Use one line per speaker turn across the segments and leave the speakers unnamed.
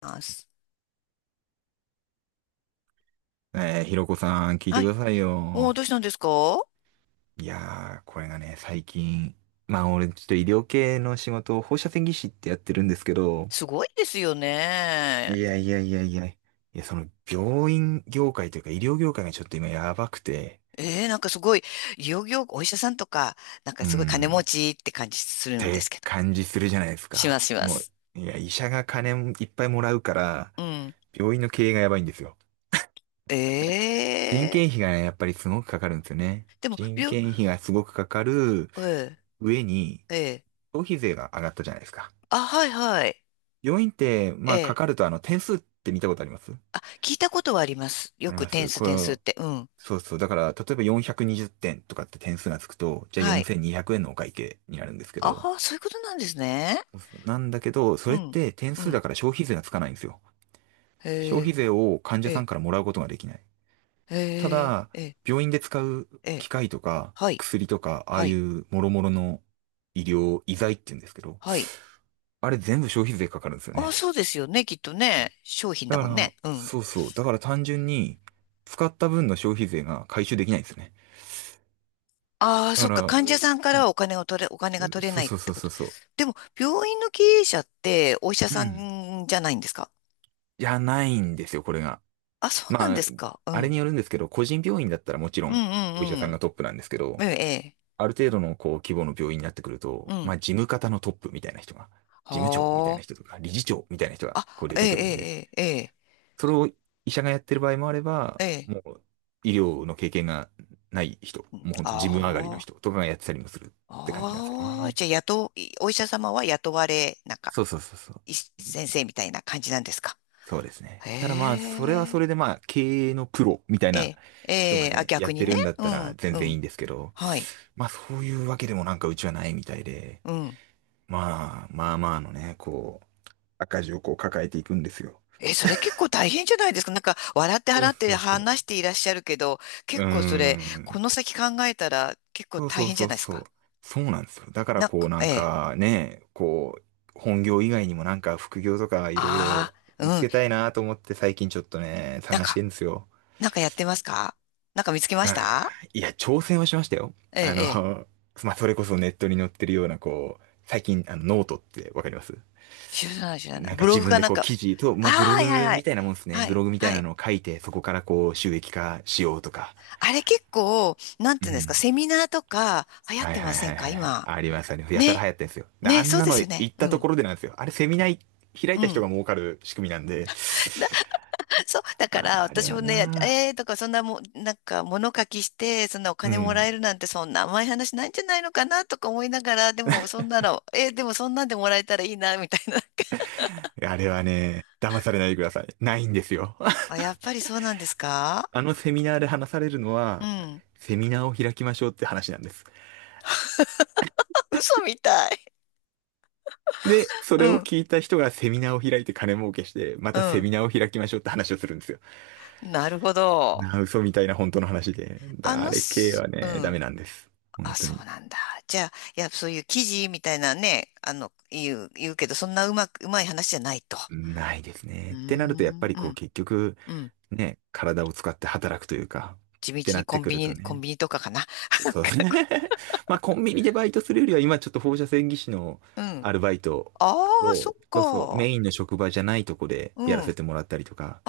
ます。
ひろこさん、聞いて
は
く
い。
ださい
おー、
よ。
どうしたんですか？
いやー、これがね、最近、まあ俺、ちょっと医療系の仕事を放射線技師ってやってるんですけど、
すごいですよね。
いやいやいやいや、いや、その病院業界というか医療業界がちょっと今やばくて、
なんかすごい、いよいよお医者さんとか、なんか
う
すごい金持
ん、
ちって感じ
っ
するんで
て
すけど。
感じするじゃないです
します、
か。
しま
もう、
す。
いや、医者が金いっぱいもらうから、
うん。
病院の経営がやばいんですよ。人件
え
費がね、やっぱりすごくかかるんですよね。
でも、
人
病、
件費がすごくかかる
え
上に、
えええ、
消費税が上がったじゃないですか。
あ、はい、はい。
病院って、まあ、か
ええ、
かると、あの、点数って見たことあります？
あ、聞いたことはあります。よ
あり
く
ま
点
す。
数、点数って。うん。
そうそう。だから、例えば420点とかって点数がつくと、じゃあ
はい。
4200円のお会計になるんですけ
あ
ど、
あ、そういうことなんですね。
そうそうなんだけど、そ
う
れっ
ん。
て点
う
数だ
ん。
から消費税がつかないんですよ。
へ
消費税を患
え、
者さん
え
からもらうことができない。
え、
た
へえ、
だ、
ええ、
病院で使う
え
機
え、
械とか、
はい、
薬とか、ああ
は
い
い、
う諸々の医療、医材って言うんですけど、
はい。
あれ全部消費税かかるんですよ
あ、
ね。
そうですよね、きっとね。商品だ
だか
もん
ら、
ね。うん。
そうそう。だから単純に、使った分の消費税が回収できないんですね。
ああ、
だ
そ
か
っか。
ら、
患者さんからはお金を取れ、お金が取れ
そ
な
う
いっ
そう
て
そう
こ
そ
と。
うそ
でも、病院の経営者ってお医者
う。う
さ
ん。
んじゃないんですか？
じゃないんですよ、これが。
あ、そうなん
ま
で
あ、
すか。う
あれ
ん。
によるんですけど、個人病院だったらもちろ
うん
ん、お医者
うんう
さん
ん。
がトップなんですけ
え
ど、
え、
ある程度のこう規模の病院になってくる
ええ。
と、
う
まあ
ん。
事務方のトップみたいな人が、事務長みたい
は
な人とか、理事長みたいな人
あ。
がこう出
あ、ええ、
てくるんで、
ええ、ええ、
それを医者がやってる場合もあれば、
ええ。ええ、
もう医療の経験がない人、もう本当自分上がりの
あ
人とかがやってたりもするって感じなんですよ
あ。ああ。
ね。
じゃあ、雇う、お医者様は雇われ、なんか、
そうそうそうそ
い
う。
先生みたいな感じなんですか？
そうです
へ
ね。ただまあ、それはそ
え。
れでまあ、経営のプロみたい
え
な
え、え
人が
え、あ、
ね、や
逆
っ
に
て
ね。
るんだっ
う
たら
ん、
全
う
然いい
ん。
んですけど、
はい。
まあそういうわけでもなんかうちはないみたいで、
うん。
まあまあまあのね、こう、赤字をこう抱えていくんですよ。
え、それ結構大変じゃないですか。なんか、笑って
そ
払
う
っ
そ
て
うそう。
話していらっしゃるけど、
う
結
ー
構それ、こ
ん。
の先考えたら結構
そう
大
そう
変じ
そ
ゃ
う
ないです
そう。
か。
そうなんですよ。だから
なん
こう
か、
な
え
ん
え。
かね、こう、本業以外にもなんか副業とかいろい
あ
ろ
あ、
見つ
うん。
けたいなと思って最近ちょっとね、
なん
探し
か、
てんですよ。
なんかやってますか？なんか見つけまし
あ
た？
いや、挑戦はしましたよ。
ええ、
あ
ええ。
の、まあ、それこそネットに載ってるようなこう、最近あのノートってわかります？
知らない、知らない。
なんか
ブロ
自
グ
分
か
で
なん
こう
か。
記事と、
あ
まあ、ブロ
あ、はいはい
グ
は
み
い。
たいなもんですね。
は
ブ
い、
ログみたい
は
な
い。
のを書いて、そこからこう収益化しようとか。
あれ結構、なん
う
ていうんですか、
ん。
セミナーとか流行っ
はい
てま
はい
せ
は
ん
いはい
か
はい。
今？
ありましたね。やたら
ね。
流行ってんですよ。あ
ね、
ん
そう
な
で
の
すよ
行
ね。
っ
う
たと
ん。
ころでなんですよ。あれ、セミナー開
う
いた人
ん。
が儲かる仕組みなんで。
そう、だから
あ、あれ
私
は
もね、
な。
えーとかそんなもん、なんか物書きして、そんなお
う
金もら
ん。
えるなんてそんな甘い話ないんじゃないのかなとか思いながら、でもそんなの、でもそんなんでもらえたらいいな、みたいな。
あれはね、騙されないでください。ないんですよ。
あ、やっぱりそうなんですか？
あのセミナーで話されるの
う
は、
ん。
セミナーを開きましょうって話なんです。
嘘みたい。
で、それ
う
を
ん、
聞いた人がセミナーを開いて金儲けして、ま
う
たセ
ん。
ミナーを開きましょうって話をするんですよ。
なるほど。
なあ、嘘みたいな本当の話で。
あ
だあ
の
れ系
す、
は
う
ね、ダ
ん。
メなんです。本
あ、
当
そう
に。
なんだ。じゃあ、いや、そういう記事みたいなね、あの、言うけど、そんなうまく、うまい話じゃないと。
ないです
う
ね。
ー
ってなると、やっぱ
ん、
り
う
こう
ん、
結局、
うん。
ね、体を使って働くというか、
地
って
道
な
に
っ
コ
て
ン
く
ビ
ると
ニ、コン
ね。
ビニとかかな。なん
そう
か
ですね。
こ
まあコンビニでバイトするよりは、今ちょっと放射線技師の
う、うん。
アルバイト
ああ、
を、
そっ
そうそう、
か。
メインの職場じゃないとこで
う
やら
ん。
せてもらったりとか、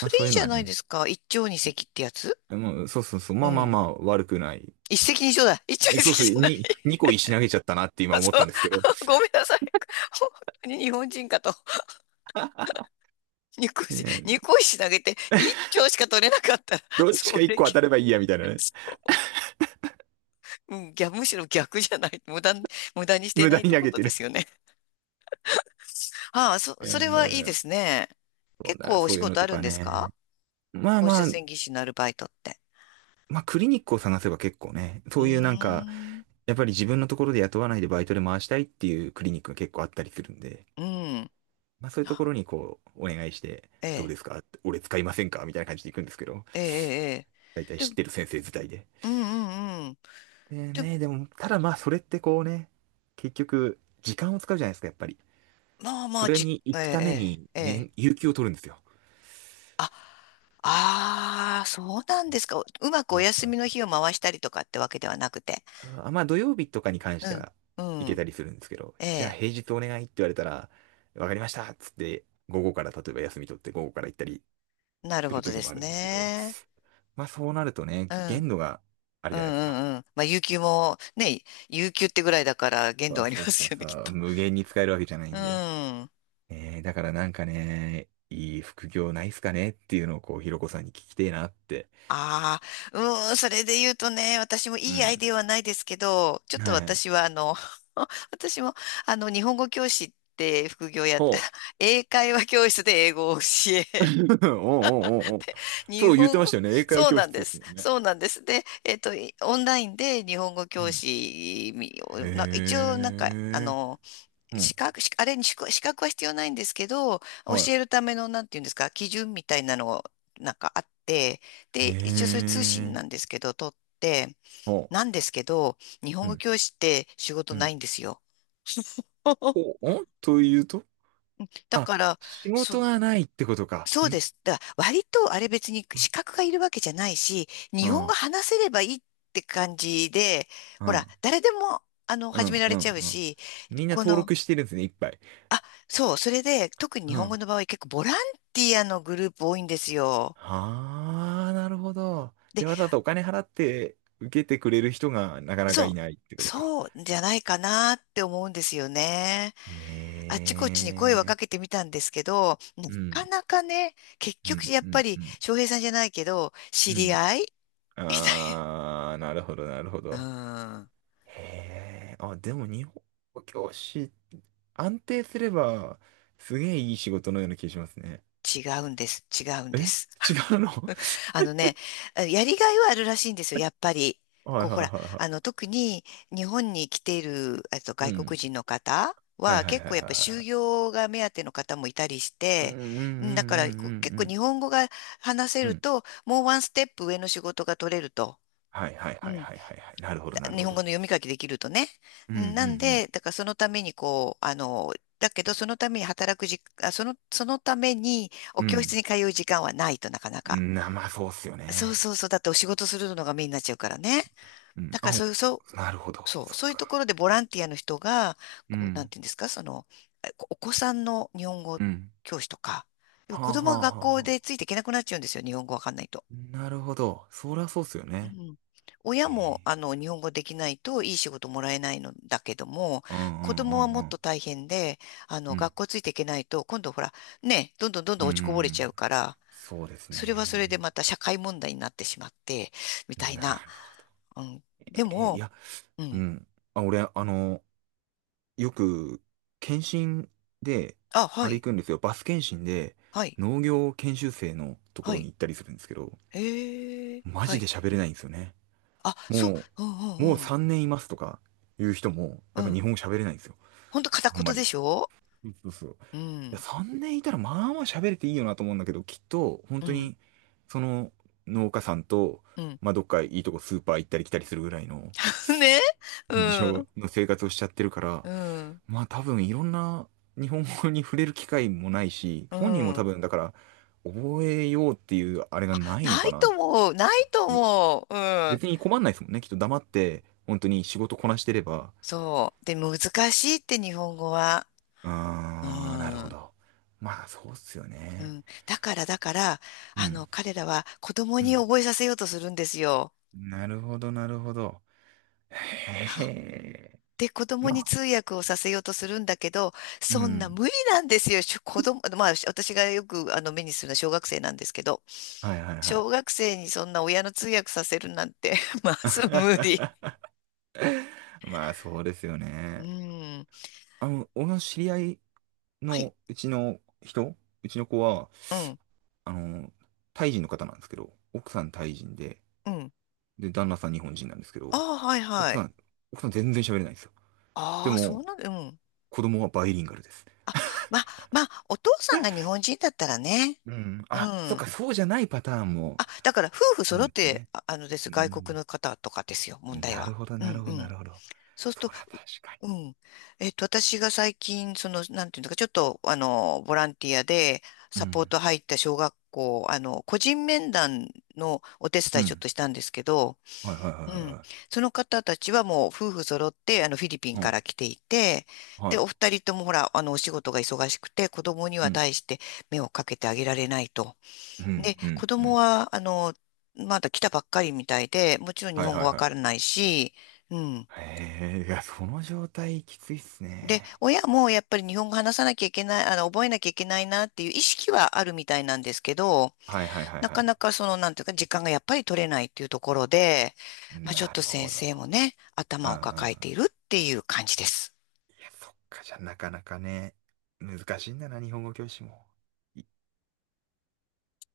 まあ
れい
そう
い
いう
じ
の
ゃ
は
ない
ね、
ですか。一丁二石ってやつ？
もうそうそうそう、
う
まあまあ
ん。
まあ悪くない。
一石二鳥だ。一丁二
そう
石
そう、
じゃない。
2個石投げちゃったなって今
あ、そ
思った
う。
んですけど、
ごめんなさい。本当に日本人かと。二個 石、
ね、
二個石投げて一丁しか取れなかったら、
どっち
そ
か1
れ、
個当たればいいやみたいなね。
うん、逆、むしろ逆じゃない。無駄、無駄にして
無
な
駄
いっ
に
て
投
こ
げ
と
て
で
る。
すよね。ああ、そ、
え
それはいいで
ー
すね。
そう
結
だ、
構お
そ
仕
ういうの
事あ
と
るん
か
です
ね。
か？
まあ
放
ま
射
あ、
線技師のアルバイトって。
まあクリニックを探せば結構ね、
う
そ
ー
ういうなんか、
ん。
やっぱり自分のところで雇わないでバイトで回したいっていうクリニックが結構あったりするんで、
うん。
まあそういうとこ
あ、
ろにこう、お願いして、
え
どう
え、
ですか俺使いませんかみたいな感じで行くんですけど、
ええ、ええ。え
大
え、
体
で
知っ
も、
てる先生自体で。
うんうんうん。
で
で、
ね、でも、ただまあそれってこうね、結局、時間を使うじゃないですか、やっぱり。
まあま
そ
あ、
れ
じ、
に行
ええ、
くために、
ええ、ええ。
年、有給を取るんですよ。
あ、ああ、そうなんですか。うまくお休みの日を回したりとかってわけではなくて。
まあ土曜日とかに関し
う
て
ん、
は行
う
け
ん。
たりするんですけど、
え
じゃあ
え、
平日お願いって言われたら、わかりましたっつって、午後から例えば休み取って午後から行ったり
なる
す
ほ
る
ど
時
で
もあ
す
るんですけど、
ね。
まあそうなるとね、
うん、うん、
限度がある
う
じゃないですか。
ん、うん。まあ、有給もね、有給ってぐらいだから限
そ
度
う
ありま
そうそ
す
う
よね、
そ
きっ
う、
と。
無限に使えるわけじゃない
う
んで。
ん。
だからなんかね、いい副業ないっすかねっていうのをこう、ひろこさんに聞きてえなって。
ああ、うーん、それで言うとね、私も
う
いいアイデ
ん。
アはないですけど、ちょっと
はい。
私はあの、私もあの、日本語教師って副業やっ
ほ
て、英会話教室で英語を教
う。
え、
おうおうおうおう。
日
そう言って
本
まし
語、
たよね。英会話
そう
教
なん
室
で
です
す。
もんね。
そうなんです。で、いオンラインで日本語
う
教
ん。
師みを、なんか一
へ
応なんか、あ
え。
の、
うん。
資格、しあれに資格は必要ないんですけど、教
は
えるための、なんていうんですか、基準みたいなのを、なんかあって、
い。
で、一応
へ
そういう通信
え。
なんですけど、取って、
ほ
なんですけど、日
う。
本語
ん。
教師って仕事
う
な
ん。
いんですよ。
う ん。お、というと、
だ
あ、
から、
仕
そ、
事がないってことか。
そうで
ん。
す。だから割とあれ別に資格がいるわけじゃないし、
う
日本語
ん。
話せればいいって感じで、
う
ほら、
ん。
誰でも、あの、
う
始め
ん。
ら
う
れちゃ
ん。
う
うん。
し、
みんな
こ
登
の、
録してるんですね、いっぱい。
あ、そう、それで、特に日
う
本語
ん。
の場合結構ボランティアのグループ多いんですよ。
ああ、なるほど。
で、
じゃあわざわざお金払って受けてくれる人がなかなかい
そ
ないって
う、
ことか。
そうじゃないかなって思うんですよね。あっちこっちに声はか
ええ。
けてみたんですけど、な
うん。
かなかね、結
う
局
ん。
やっ
う
ぱ
ん。う
り
ん。
翔平さんじゃないけど、知
う
り
ん。
合い みたい
ああ、なるほど、なるほど。
な。うーん、
へえ、あ、でも日本語教師、安定すれば、すげえいい仕事のような気がしますね。
違うんです、違うん
え、
です。
違うの？
あのね、やりがいはあるらしいんですよ、やっぱり。
は
こ
い
う、
は
ほ
いはい
ら、
は
あの、特に日本に来ている、
い。う
外国
ん。
人の方
はい
は、
はいは
結構
いは
やっ
い
ぱ就
はい。
業が目当ての方もいたりし
うんうん
て、
うんうん
うん、だからこう結
う
構
ん
日本語が話せ
うん。う
る
ん。
と、もうワンステップ上の仕事が取れると。
はいはい
う
はい
ん、
はいはいはい。なるほど
だ
なる
日
ほ
本
ど。
語の読み書きできるとね。
うん
う
う
ん、なん
ん
で、だからそのためにこう、あの、だけどそのために働くじ、あ、その、そのためにお
う
教室
ん。
に通う時間はないとなかな
う
か。
ん。な、まあそうっすよ
そう
ね。
そうそう。だってお仕事するのがメインになっちゃうからね。
うん。
だからそういう、そ
なるほど。
う、そう、
そっ
そういう
か。
ところでボランティアの人が、
う
こう、なん
ん。
ていうんですか、その、えこお子さんの日本語
うん。
教師とか、要は
は
子
あ
供
は
が
あは
学校
あは
でついていけなくなっちゃうんですよ、日本語わかんないと。
あ。なるほど。そりゃそうっすよ
う
ね。
ん。親
へ
も、
え。
あの、日本語できないといい仕事もらえないのだけども、
うんう
子
ん
供は
う
も
ん
っ
うん。
と大変で、あ
う
の、
ん。
学校ついていけないと、今度ほら、ね、どんどんどんど
う
ん落ちこぼれちゃ
ん。
うから、
そうです
それはそれで
ね。
また社会問題になってしまって、みたい
な
な。
るほど。
うん。で
え、い
も、
や、
う
う
ん。
ん。あ、俺、あの、よく、検診で、
あ、は
あれ
い、
行くんですよ。バス検診で、
はい、
農業研修生のとこ
は
ろに
い。
行ったりするんですけど、
ええ、
マ
は
ジ
い。
で喋れないんですよね。
あ、そう、
も
う
もう
んうん
3年いますとか、いう人も、
う
やっ
ん。う
ぱ日
ん。
本語喋れないんですよ。
ほんと片
あんま
言で
り。
しょ？
そうそうそう。
う
や、
ん、
3年いたらまあまあ喋れていいよなと思うんだけど、きっと、本
う
当
ん、
に、その農家さんと、
うん。
まあ、どっかいいとこスーパー行ったり来たりするぐらいの、
ね、う
うん、事情
ん、
の生活をしちゃってるから、
うん、
まあ多分いろんな日本語に触れる機会もないし、
う
本人も多
ん。
分だから覚えようっていうあれがないの
な
か
い
な。
と思う、ないと思う。うん。
別に困んないですもんね。きっと黙って本当に仕事こなしてれば。
そう。で、難しいって日本語は。う
あー、なるほ
ん。
ど。まあそうっすよ
う
ね。
ん。だから、
う
あの、
ん。
彼らは子供
う
に
ん。
覚えさせようとするんですよ。
なるほど、なるほど。へ え。
で、子供
ま
に
あ、
通訳をさせようとするんだけど、
う
そんな
ん。
無理なんですよ。しょ子供、まあ、し私がよくあの目にするのは小学生なんですけど、
はいはいは
小
い。
学生にそんな親の通訳させるなんて まず無理。
まあ、そうですよ
う
ね。
ん。
あの、俺の知り合い
はい。
のうちの人、うちの子は、
うん。
あの、タイ人の方なんですけど、奥さんタイ人で、
うん。
で、旦那さん日本人なんですけ
あ
ど、
あ、はい
奥
は
さ
い。
ん、奥さん全然喋れないんですよ。で
ああ、そ
も、
うなんだ。うん。
子供はバイリンガルです。
あ、まあ、まあ、お父さんが日本人だったらね。
うん。
う
あ、そっ
ん。
か、そうじゃないパターンも
あ、だから夫婦
ある
揃
ん
っ
です
て、
ね。
ああのです、
う
外国
ん。
の方とかですよ、問題
なる
は。
ほど、
う
なる
ん
ほ
う
ど、
ん。
なるほど。
そうすると、
そら、確かに。
うん。私が最近、その、なんていうのか、ちょっと、あの、ボランティアで
う
サポー
ん。
ト入った小学校、あの、個人面談のお手
う
伝いちょっ
ん。
としたんですけど、
はいはいはい
うん。
は
その方たちはもう夫婦揃って、あの、フィリピ
い
ン
はい。う
か
ん。
ら来ていて、で、
は
お二人ともほら、あの、お仕事が忙しくて、子供に
い。う
は
ん。
対して目をかけてあげられないと。
うん、
で、
う
子
ん、う
供
ん。
は、あの、まだ来たばっかりみたいで、もちろん日
はい
本語
はい
わ
は
から
い。
ないし、うん。
へえ、いや、その状態きついっす
で、
ね。
親もやっぱり日本語話さなきゃいけない、あの、覚えなきゃいけないなっていう意識はあるみたいなんですけど、
はいはいはい
な
は
か
い。
なかその、なんていうか、時間がやっぱり取れないっていうところで、まあ、ちょっ
な
と
る
先
ほど。
生もね、
うんう
頭を
んう
抱えて
ん。
いるっていう感じです。
いや、そっか、じゃあなかなかね、難しいんだな、日本語教師も。